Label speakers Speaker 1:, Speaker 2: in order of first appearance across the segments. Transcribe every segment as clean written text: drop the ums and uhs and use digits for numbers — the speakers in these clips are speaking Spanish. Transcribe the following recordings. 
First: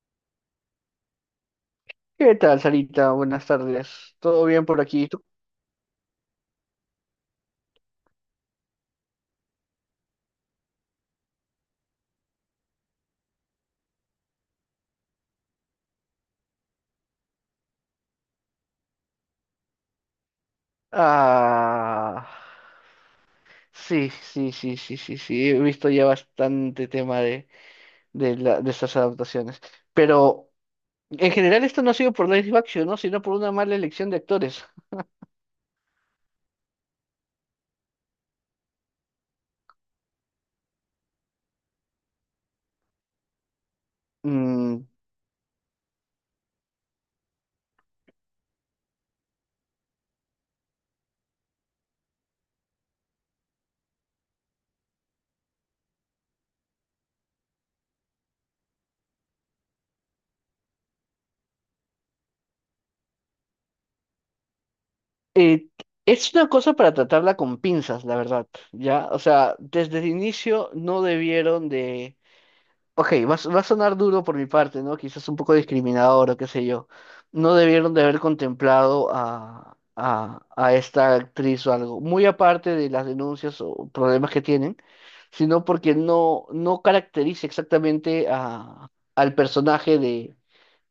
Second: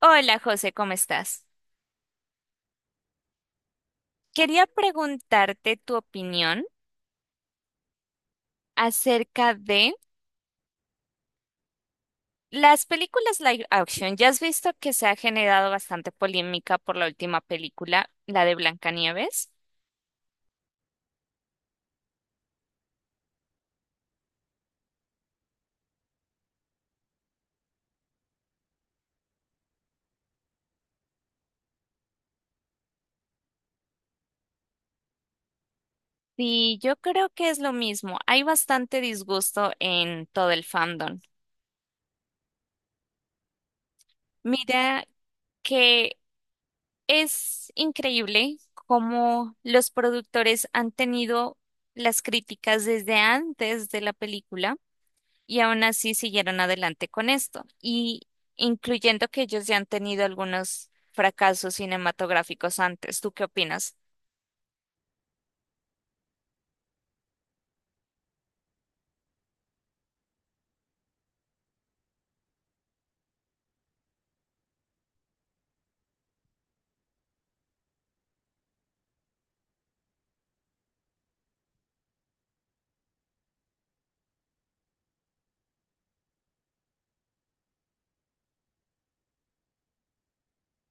Speaker 1: Hola José, ¿cómo estás?
Speaker 2: ¿Qué tal, Sarita? Buenas tardes. ¿Todo
Speaker 1: Quería
Speaker 2: bien por aquí? ¿Y tú?
Speaker 1: preguntarte tu opinión acerca de las películas live action. Ya has visto que se ha generado bastante polémica por la última película, la de Blancanieves.
Speaker 2: Ah, sí, sí, sí, sí, sí, sí. He visto ya bastante tema de estas adaptaciones. Pero en general esto no ha sido por live action, ¿no? Sino por una mala elección de actores.
Speaker 1: Sí, yo creo que es lo mismo. Hay bastante disgusto en todo el fandom.
Speaker 2: Mm,
Speaker 1: Mira que es increíble cómo los productores han tenido las críticas desde antes de la película y aún así siguieron adelante con esto, y incluyendo que ellos ya han tenido algunos fracasos cinematográficos antes. ¿Tú qué opinas?
Speaker 2: eh, es una cosa para tratarla con pinzas, la verdad, ¿ya? O sea, desde el inicio no debieron. Ok, va, va a sonar duro por mi parte, ¿no? Quizás un poco discriminador o qué sé yo. No debieron de haber contemplado a esta actriz o algo, muy aparte de las denuncias o problemas que tienen, sino porque no caracteriza exactamente a, al personaje de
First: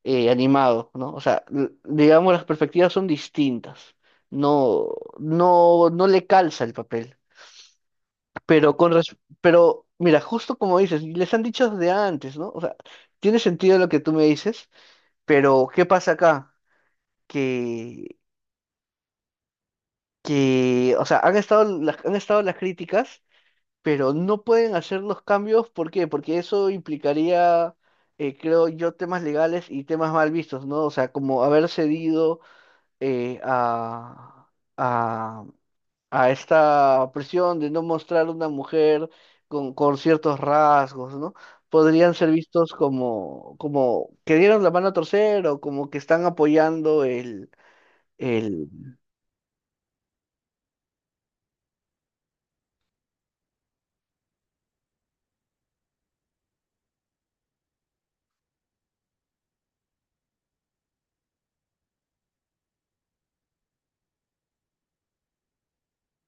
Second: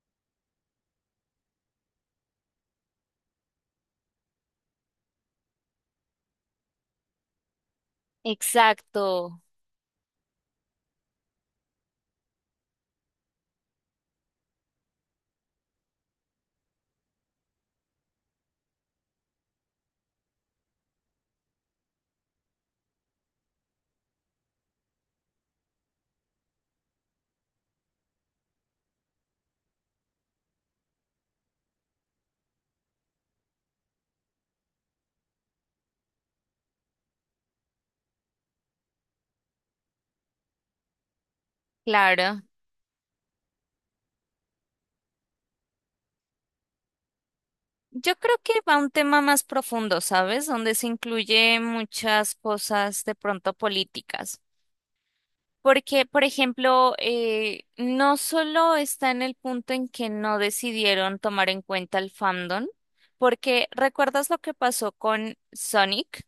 Speaker 2: animado, ¿no? O sea, digamos, las perspectivas son distintas. No, no le calza el papel. Pero
Speaker 1: Exacto,
Speaker 2: pero mira, justo como dices, les han dicho desde antes, ¿no? O sea, tiene sentido lo que tú me dices, pero ¿qué pasa acá? Que, o sea, han estado las críticas, pero no pueden hacer los cambios, ¿por qué? Porque eso implicaría, creo yo, temas legales y temas mal vistos, ¿no? O sea, como haber cedido eh, a, a a esta presión de no mostrar una mujer con ciertos rasgos, ¿no? Podrían ser
Speaker 1: claro.
Speaker 2: vistos como que dieron la mano a torcer o como que están apoyando el,
Speaker 1: Yo creo que
Speaker 2: el...
Speaker 1: va a un tema más profundo, ¿sabes? Donde se incluye muchas cosas de pronto políticas. Porque, por ejemplo, no solo está en el punto en que no decidieron tomar en cuenta el fandom, porque ¿recuerdas lo que pasó con Sonic?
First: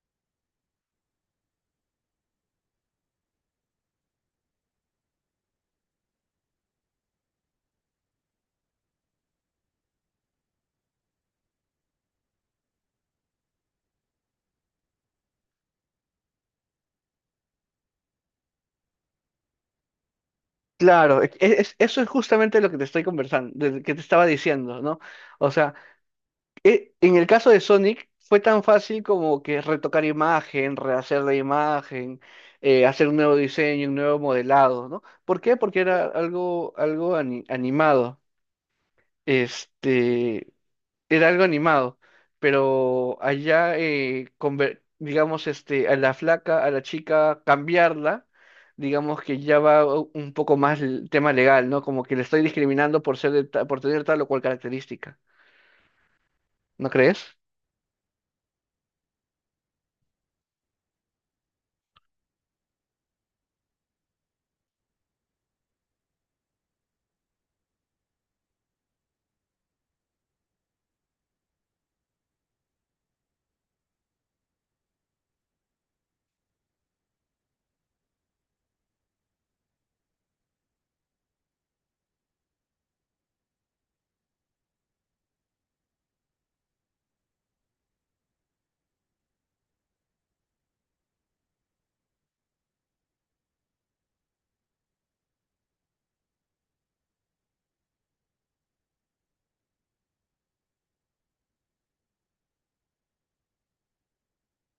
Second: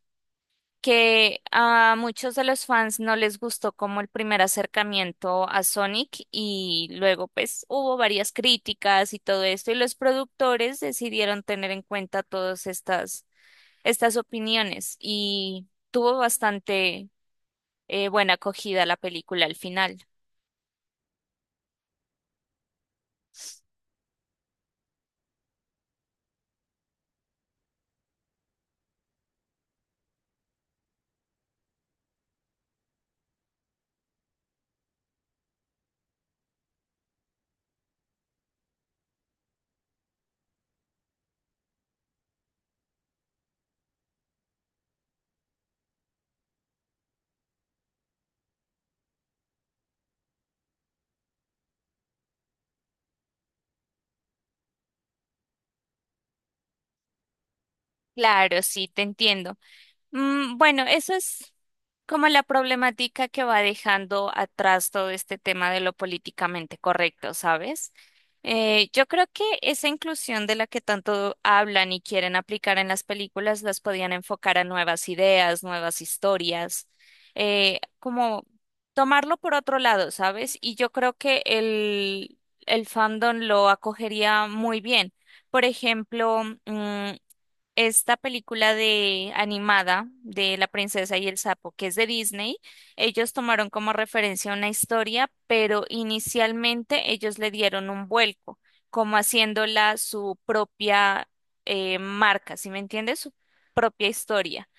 Speaker 1: Que a muchos de los fans no les gustó como el primer acercamiento a Sonic y luego pues hubo varias críticas y todo esto y los productores decidieron tener en cuenta todas estas, estas opiniones y tuvo bastante buena acogida la película al final.
Speaker 2: Claro, eso es justamente lo que te estoy conversando, que te estaba diciendo, ¿no? O sea, en el caso de Sonic fue tan fácil como que retocar imagen, rehacer la imagen, hacer un nuevo diseño, un nuevo modelado, ¿no? ¿Por qué? Porque era algo, animado. Este, era algo animado, pero allá, digamos, este, a la flaca, a la chica, cambiarla, digamos que ya va un poco más el tema legal, ¿no? Como que le estoy discriminando por ser por tener tal o cual característica, ¿no crees?
Speaker 1: Claro, sí, te entiendo. Mm, bueno, eso es como la problemática que va dejando atrás todo este tema de lo políticamente correcto, ¿sabes? Yo creo que esa inclusión de la que tanto hablan y quieren aplicar en las películas las podían enfocar a nuevas ideas, nuevas historias, como tomarlo por otro lado, ¿sabes? Y yo creo que el fandom lo acogería muy bien. Por ejemplo, mm, esta película de animada de La princesa y el sapo, que es de Disney, ellos tomaron como referencia una historia, pero inicialmente ellos le dieron un vuelco, como haciéndola su propia marca, ¿sí me entiendes? Su propia historia.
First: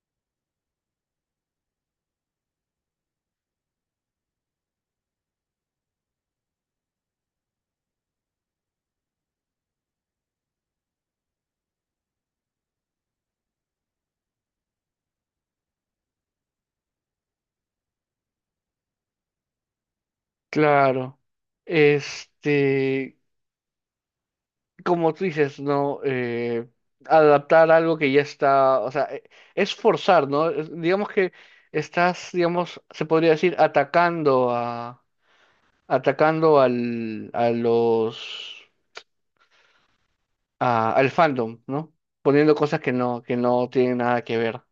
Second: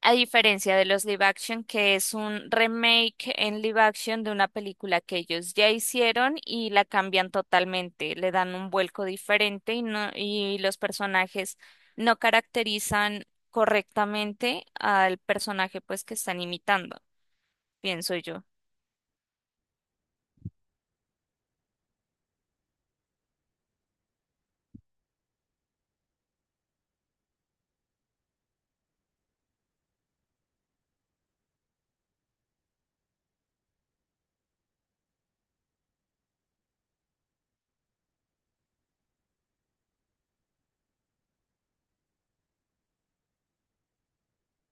Speaker 1: A diferencia de los live action, que es un remake en live action de una película que ellos ya hicieron y la cambian totalmente, le dan un vuelco diferente y no, y los personajes no caracterizan correctamente al personaje pues que están imitando, pienso yo.
Speaker 2: Claro. Este, como tú dices, ¿no? Adaptar algo que ya está, o sea, es forzar, ¿no? Digamos que estás, digamos, se podría decir, atacando a los, al fandom, ¿no? Poniendo cosas que no tienen nada que ver,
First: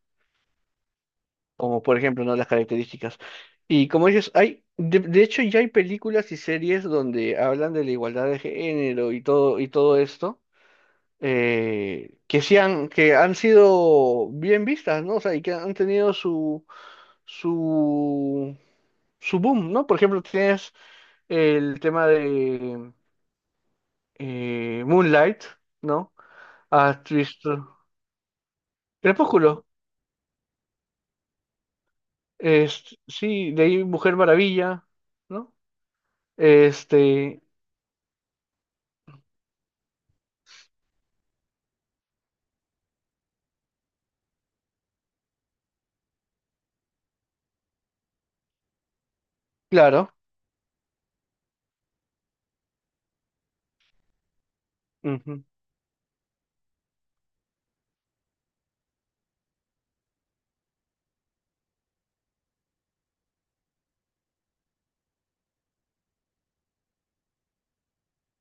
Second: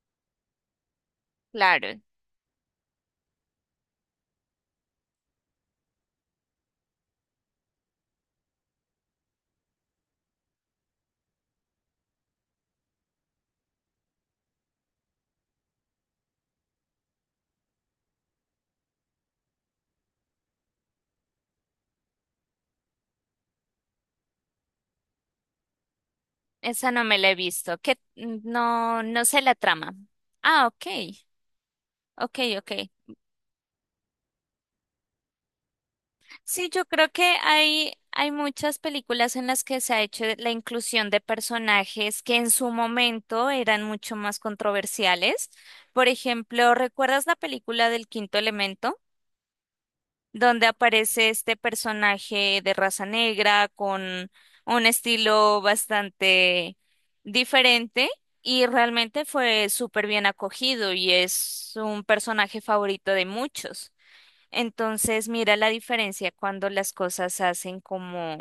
Speaker 2: como por
Speaker 1: Claro,
Speaker 2: ejemplo, ¿no? Las características. Y como dices, hay, de hecho ya hay películas y series donde hablan de la igualdad de género y todo esto, que que han sido bien vistas, ¿no? O sea, y que han tenido su, su boom, ¿no? Por ejemplo, tienes el tema de Moonlight, ¿no? Ah,
Speaker 1: esa
Speaker 2: has
Speaker 1: no me la he
Speaker 2: visto.
Speaker 1: visto, que no sé la
Speaker 2: Crepúsculo.
Speaker 1: trama. Ah, ok, ok, ok.
Speaker 2: Es, sí, de ahí Mujer Maravilla, ¿no?
Speaker 1: Sí, yo creo que
Speaker 2: Este,
Speaker 1: hay muchas películas en las que se ha hecho la inclusión de personajes que en su momento eran mucho más controversiales. Por ejemplo, ¿recuerdas la película del Quinto Elemento?
Speaker 2: claro,
Speaker 1: Donde aparece este personaje de raza negra con un
Speaker 2: ujú,
Speaker 1: estilo bastante diferente y realmente fue súper bien acogido y es un personaje favorito de muchos. Entonces, mira la diferencia cuando las cosas hacen como,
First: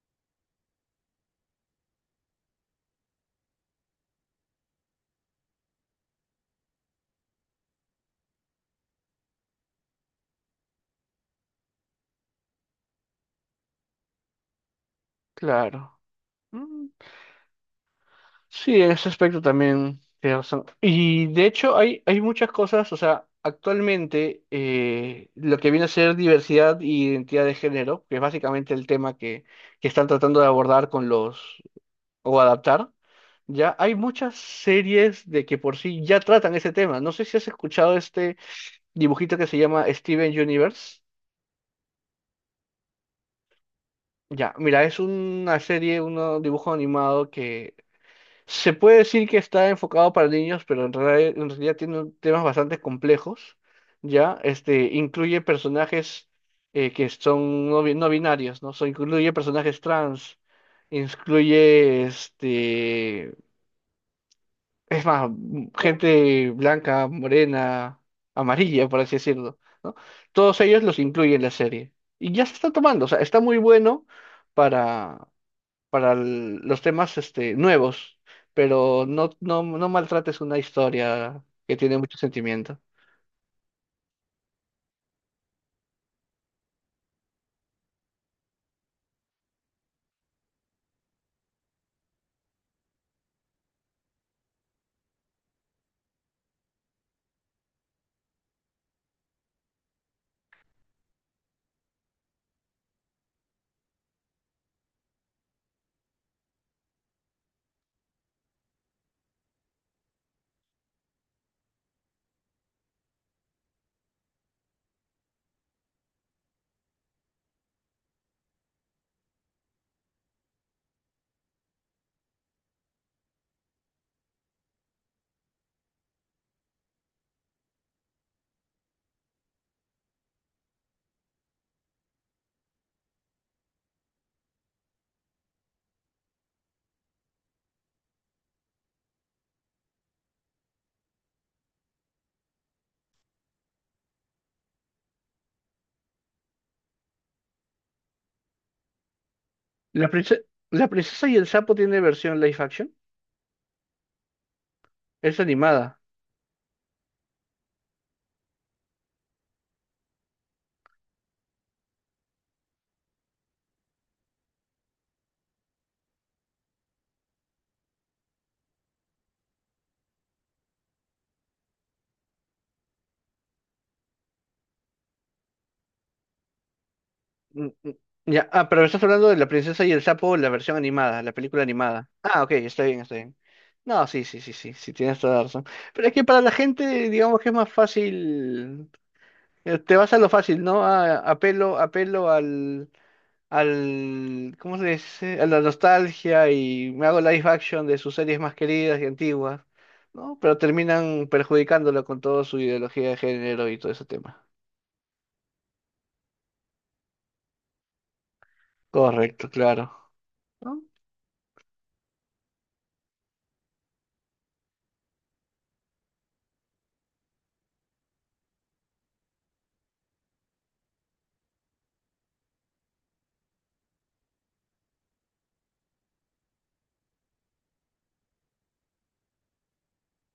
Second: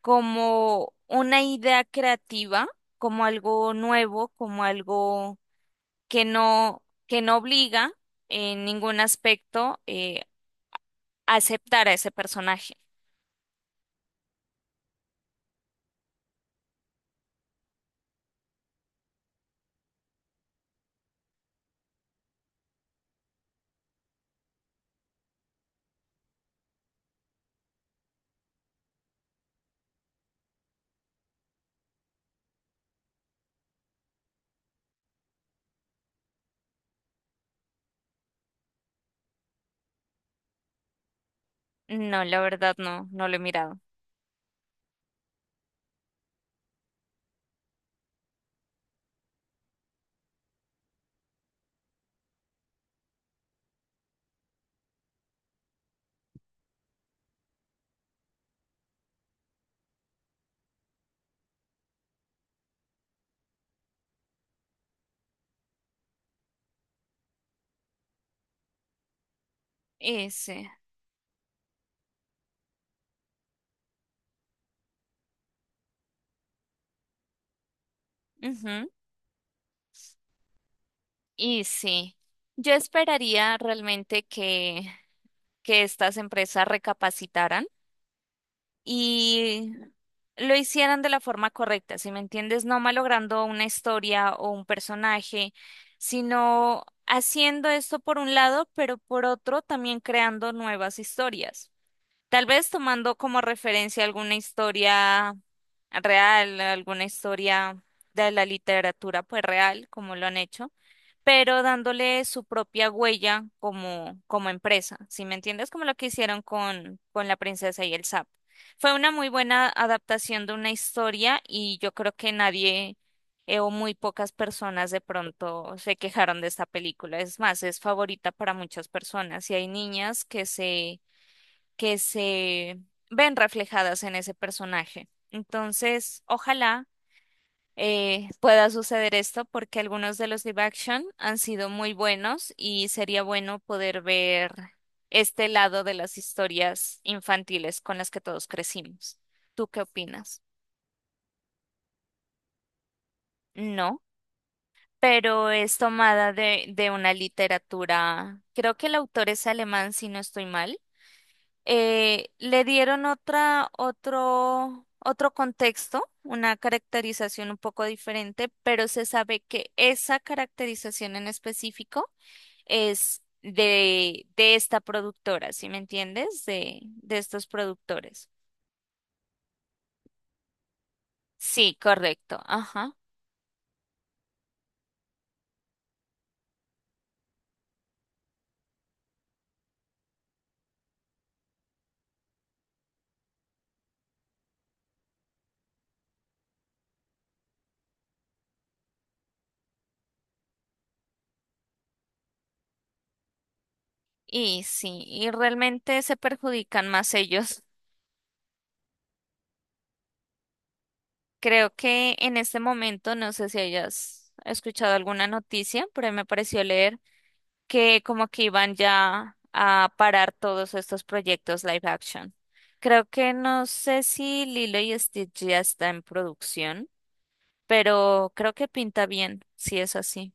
Speaker 1: como una idea creativa, como algo nuevo, como algo que no obliga en ningún aspecto a aceptar a ese personaje.
Speaker 2: claro. Mm, sí, en ese aspecto también tienes razón. Y de hecho hay, hay muchas cosas, o sea, actualmente lo que viene a ser diversidad e identidad de género, que es básicamente el tema que están tratando de abordar con los, o adaptar, ya hay muchas series de que por sí ya tratan ese tema. No sé si has escuchado este dibujito que se llama Steven Universe.
Speaker 1: No, la verdad no, no lo he mirado.
Speaker 2: Ya, mira, es una serie, un dibujo animado que se puede decir que está enfocado para niños, pero en realidad tiene temas bastante complejos. Ya, este, incluye personajes que son no binarios, ¿no? So, incluye personajes trans, incluye este. Es más, gente blanca, morena, amarilla, por así decirlo, ¿no? Todos
Speaker 1: Ese.
Speaker 2: ellos los incluyen en la serie. Y ya se está tomando, o sea, está muy bueno para, para los temas este, nuevos,
Speaker 1: Ujú.
Speaker 2: pero no maltrates una historia
Speaker 1: Y
Speaker 2: que tiene
Speaker 1: sí,
Speaker 2: mucho
Speaker 1: yo
Speaker 2: sentimiento.
Speaker 1: esperaría realmente que estas empresas recapacitaran y lo hicieran de la forma correcta, ¿si me entiendes? No malogrando una historia o un personaje, sino haciendo esto por un lado, pero por otro también creando nuevas historias. Tal vez tomando como referencia alguna historia real, alguna historia de la literatura pues real, como lo han hecho, pero dándole su propia huella como, como empresa, ¿sí me entiendes? Como lo que hicieron con La princesa y el sapo. Fue una muy buena adaptación de una historia y yo creo que nadie o muy pocas personas de pronto se quejaron de esta película. Es más, es favorita para muchas personas y hay niñas que que se ven reflejadas en ese personaje. Entonces, ojalá pueda suceder esto porque algunos de los live action han sido muy buenos y sería bueno poder ver este lado de las historias infantiles con las que todos crecimos. ¿Tú qué opinas?
Speaker 2: La princesa y el sapo tiene versión live action,
Speaker 1: No,
Speaker 2: es
Speaker 1: pero es
Speaker 2: animada.
Speaker 1: tomada de una literatura, creo que el autor es alemán, si no estoy mal. Le dieron otra, otro contexto, una caracterización un poco diferente, pero se sabe que esa caracterización en específico es de esta productora, ¿sí me entiendes? De estos
Speaker 2: Mm, mm,
Speaker 1: productores.
Speaker 2: ya, ah, pero estás hablando de La Princesa y el Sapo, la versión animada, la película
Speaker 1: Sí,
Speaker 2: animada.
Speaker 1: correcto,
Speaker 2: Ah, ok, está
Speaker 1: ajá.
Speaker 2: bien, está bien. No, sí, sí, sí, sí, sí, tienes toda la razón. Pero es que para la gente, digamos que es más fácil, te vas a lo fácil, ¿no? Ah, apelo ¿cómo se dice? A la nostalgia y me hago live action de sus series más queridas y antiguas, ¿no? Pero terminan perjudicándolo con toda su ideología de género y todo ese tema.
Speaker 1: Y sí, y realmente se perjudican más ellos.
Speaker 2: Correcto, claro. ¿No?
Speaker 1: Creo que en este momento, no sé si hayas escuchado alguna noticia, pero me pareció leer que como que iban ya a parar todos estos proyectos live action. Creo que no sé si Lilo y Stitch ya está en producción, pero creo que pinta bien, si es así.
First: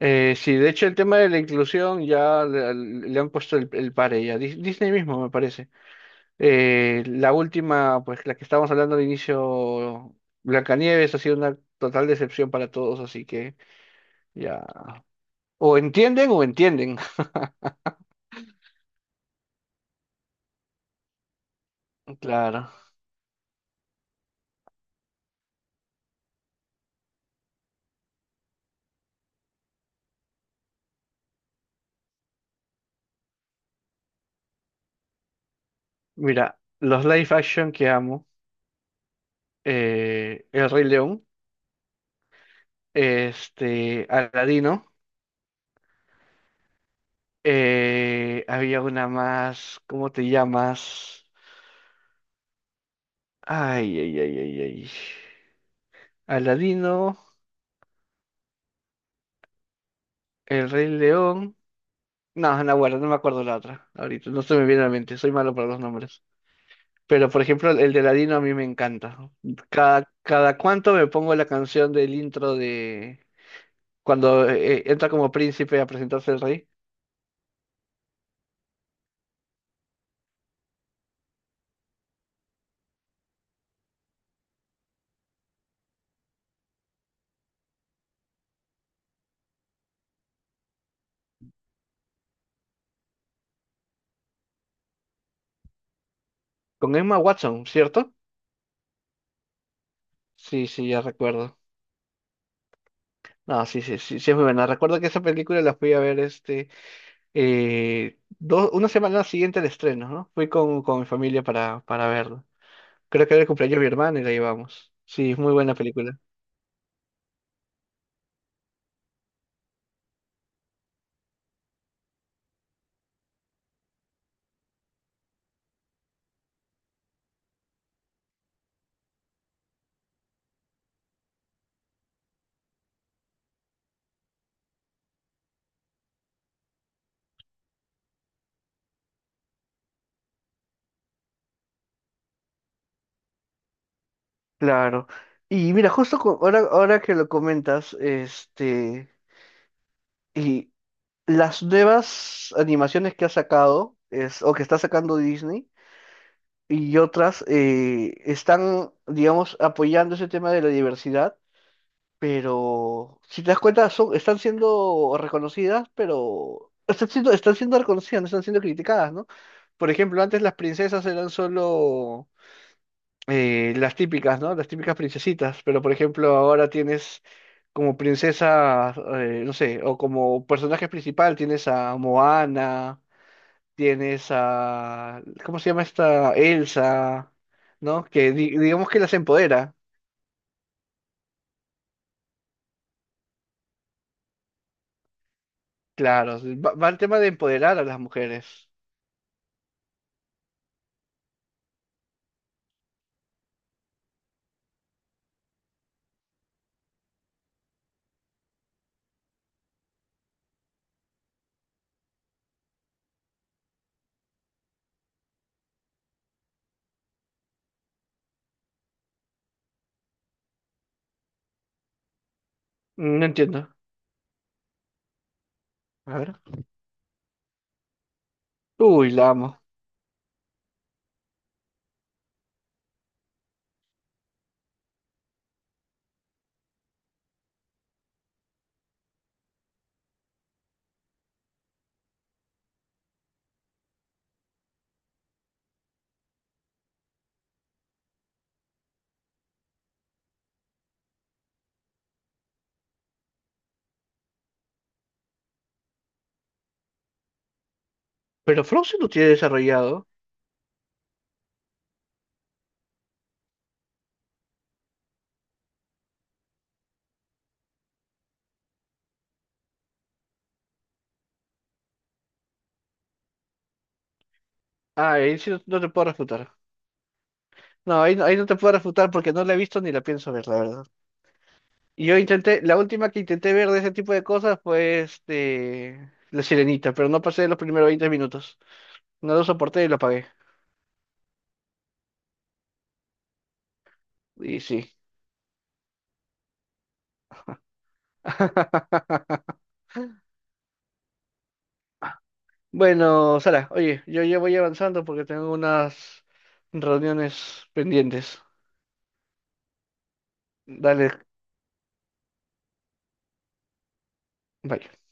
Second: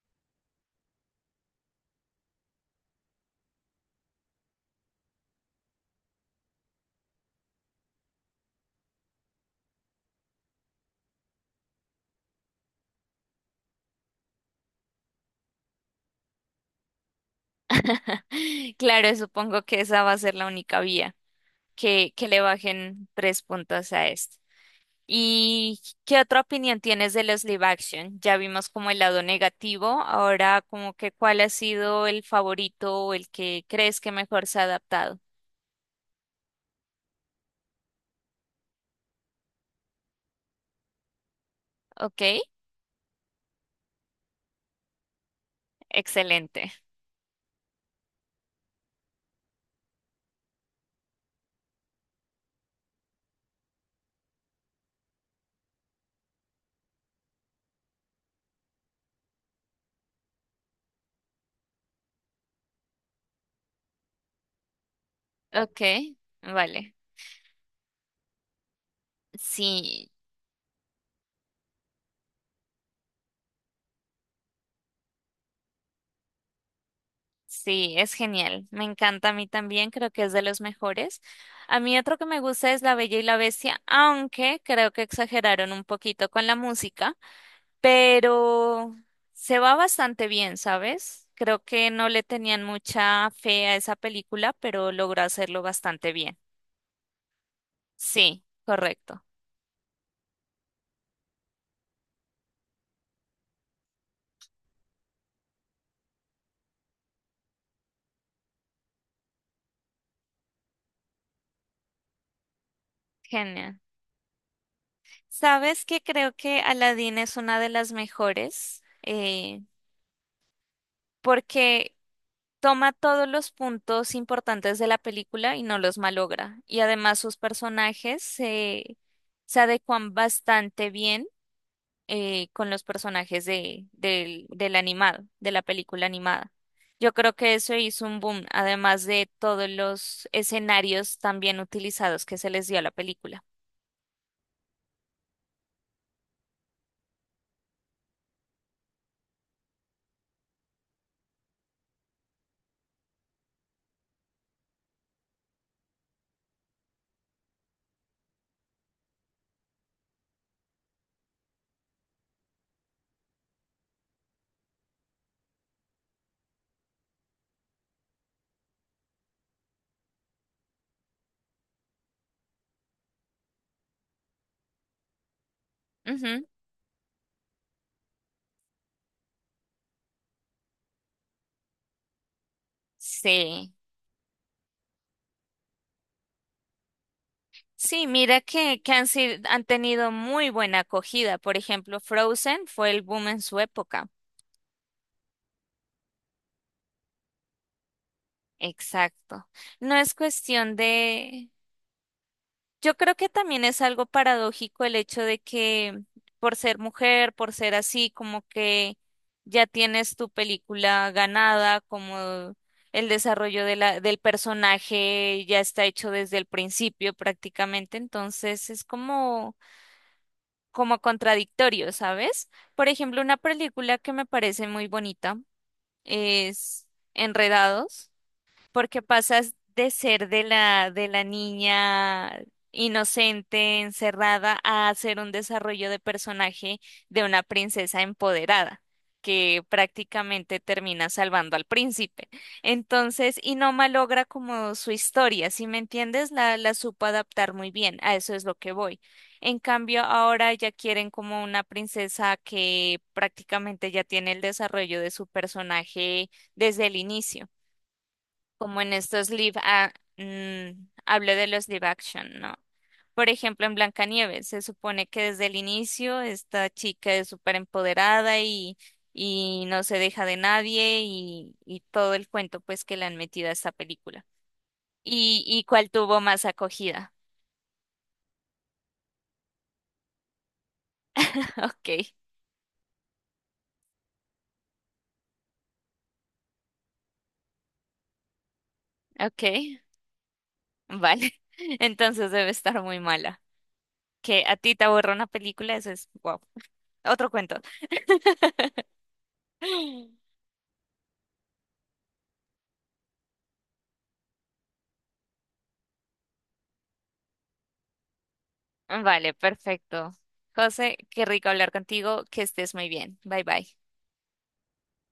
Speaker 2: Sí, de hecho el tema de la inclusión ya le han puesto el pare ya. Disney mismo me parece. La última, pues la que estábamos hablando al inicio, Blancanieves ha sido una total decepción para todos, así que ya. O entienden o entienden.
Speaker 1: Claro, supongo que esa va a ser la única vía, que le
Speaker 2: Claro.
Speaker 1: bajen tres puntos a esto. ¿Y qué otra opinión tienes de los live action? Ya vimos como el lado negativo, ahora como que cuál ha sido el favorito o el que crees que mejor se ha adaptado.
Speaker 2: Mira, los live action que amo, El Rey León,
Speaker 1: ¿Ok?
Speaker 2: este, Aladino,
Speaker 1: Excelente.
Speaker 2: había una más, ¿cómo te llamas? Ay, ay, ay, ay, ay. Aladino, El Rey León. No, Nahuala, no me acuerdo la otra. Ahorita no se me viene a la mente, soy malo para los
Speaker 1: Ok,
Speaker 2: nombres.
Speaker 1: vale.
Speaker 2: Pero por ejemplo, el de Aladino a mí me encanta.
Speaker 1: Sí,
Speaker 2: Cada cuánto me pongo la canción del intro de cuando entra como príncipe a presentarse el rey.
Speaker 1: sí, es genial. Me encanta a mí también, creo que es de los mejores. A mí otro que me gusta es La Bella y la Bestia, aunque creo que exageraron un poquito con la música, pero se va bastante bien, ¿sabes? Creo que no le tenían mucha fe a esa película, pero logró hacerlo bastante bien.
Speaker 2: Con Emma Watson, ¿cierto?
Speaker 1: Sí, correcto.
Speaker 2: Sí, sí, ya recuerdo. No, sí, sí, sí, sí es muy buena. Recuerdo que esa película la fui a ver este una semana siguiente al estreno, ¿no? Fui con mi familia para verla. Creo que era el
Speaker 1: Genial.
Speaker 2: cumpleaños de mi hermana y la llevamos. Sí, muy buena
Speaker 1: ¿Sabes que
Speaker 2: película.
Speaker 1: creo que Aladdin es una de las mejores? Porque toma todos los puntos importantes de la película y no los malogra. Y además sus personajes se adecuan bastante bien con los personajes de, del, del animado, de la película animada. Yo creo que eso hizo un boom, además de todos los escenarios también utilizados que se les dio a la película.
Speaker 2: Claro. Y mira, ahora, ahora que lo comentas, este, y las nuevas animaciones que ha sacado, es, o que está sacando Disney, y otras, están, digamos, apoyando ese tema de la diversidad, pero si te das cuenta, son, están siendo reconocidas, pero están siendo reconocidas, no están siendo criticadas, ¿no? Por ejemplo, antes las princesas eran solo las típicas, ¿no? Las típicas princesitas, pero por ejemplo
Speaker 1: Ujú.
Speaker 2: ahora tienes como princesa, no sé, o como personaje principal tienes a Moana,
Speaker 1: Sí.
Speaker 2: tienes a, ¿cómo se llama esta? Elsa, ¿no?
Speaker 1: Sí,
Speaker 2: Que
Speaker 1: mira
Speaker 2: digamos
Speaker 1: que
Speaker 2: que
Speaker 1: han,
Speaker 2: las
Speaker 1: sido- han
Speaker 2: empodera,
Speaker 1: tenido muy buena acogida. Por ejemplo, Frozen fue el boom en su época.
Speaker 2: claro, sí, va el tema de empoderar a las mujeres.
Speaker 1: Exacto. No es cuestión de... Yo creo que también es algo paradójico el hecho de que por ser mujer, por ser así, como que ya tienes tu película ganada, como el desarrollo de la, del personaje ya está hecho desde el principio prácticamente, entonces es como, como contradictorio, ¿sabes? Por
Speaker 2: Mm,
Speaker 1: ejemplo,
Speaker 2: no
Speaker 1: una
Speaker 2: entiendo.
Speaker 1: película que me parece muy bonita
Speaker 2: A ver.
Speaker 1: es Enredados, porque
Speaker 2: Uy, la
Speaker 1: pasas
Speaker 2: amo.
Speaker 1: de ser de la niña inocente, encerrada, a hacer un desarrollo de personaje de una princesa empoderada, que prácticamente termina salvando al príncipe. Entonces, y no malogra como su historia, si me entiendes, la supo adaptar muy bien, a eso es lo que voy. En cambio, ahora ya quieren como una princesa que prácticamente ya tiene el desarrollo de su personaje desde el inicio
Speaker 2: Pero
Speaker 1: como en
Speaker 2: Frozen lo tiene
Speaker 1: estos live,
Speaker 2: desarrollado.
Speaker 1: hablo de los live action, ¿no? Por ejemplo, en Blancanieves, se supone que desde el inicio esta chica es súper empoderada y no se deja de nadie y todo el cuento pues que le han metido a esta película.
Speaker 2: Ah, ahí sí no,
Speaker 1: Y
Speaker 2: no te
Speaker 1: cuál
Speaker 2: puedo
Speaker 1: tuvo más
Speaker 2: refutar.
Speaker 1: acogida?
Speaker 2: No ahí, no, ahí no te puedo refutar porque no la he visto ni la pienso ver, la verdad.
Speaker 1: Ok,
Speaker 2: Y yo intenté, la última que intenté ver de ese tipo de cosas fue este, La Sirenita, pero no pasé de los primeros 20 minutos. No
Speaker 1: ok,
Speaker 2: lo soporté y lo apagué.
Speaker 1: vale. Entonces debe estar muy mala. Que a
Speaker 2: Y
Speaker 1: ti
Speaker 2: sí.
Speaker 1: te aburra una película, eso es wow. Otro cuento.
Speaker 2: Bueno, Sara, oye, yo ya voy avanzando porque tengo unas reuniones pendientes.
Speaker 1: Vale, perfecto. José,
Speaker 2: Dale,
Speaker 1: qué rico hablar contigo, que estés muy bien. Bye bye.
Speaker 2: bye.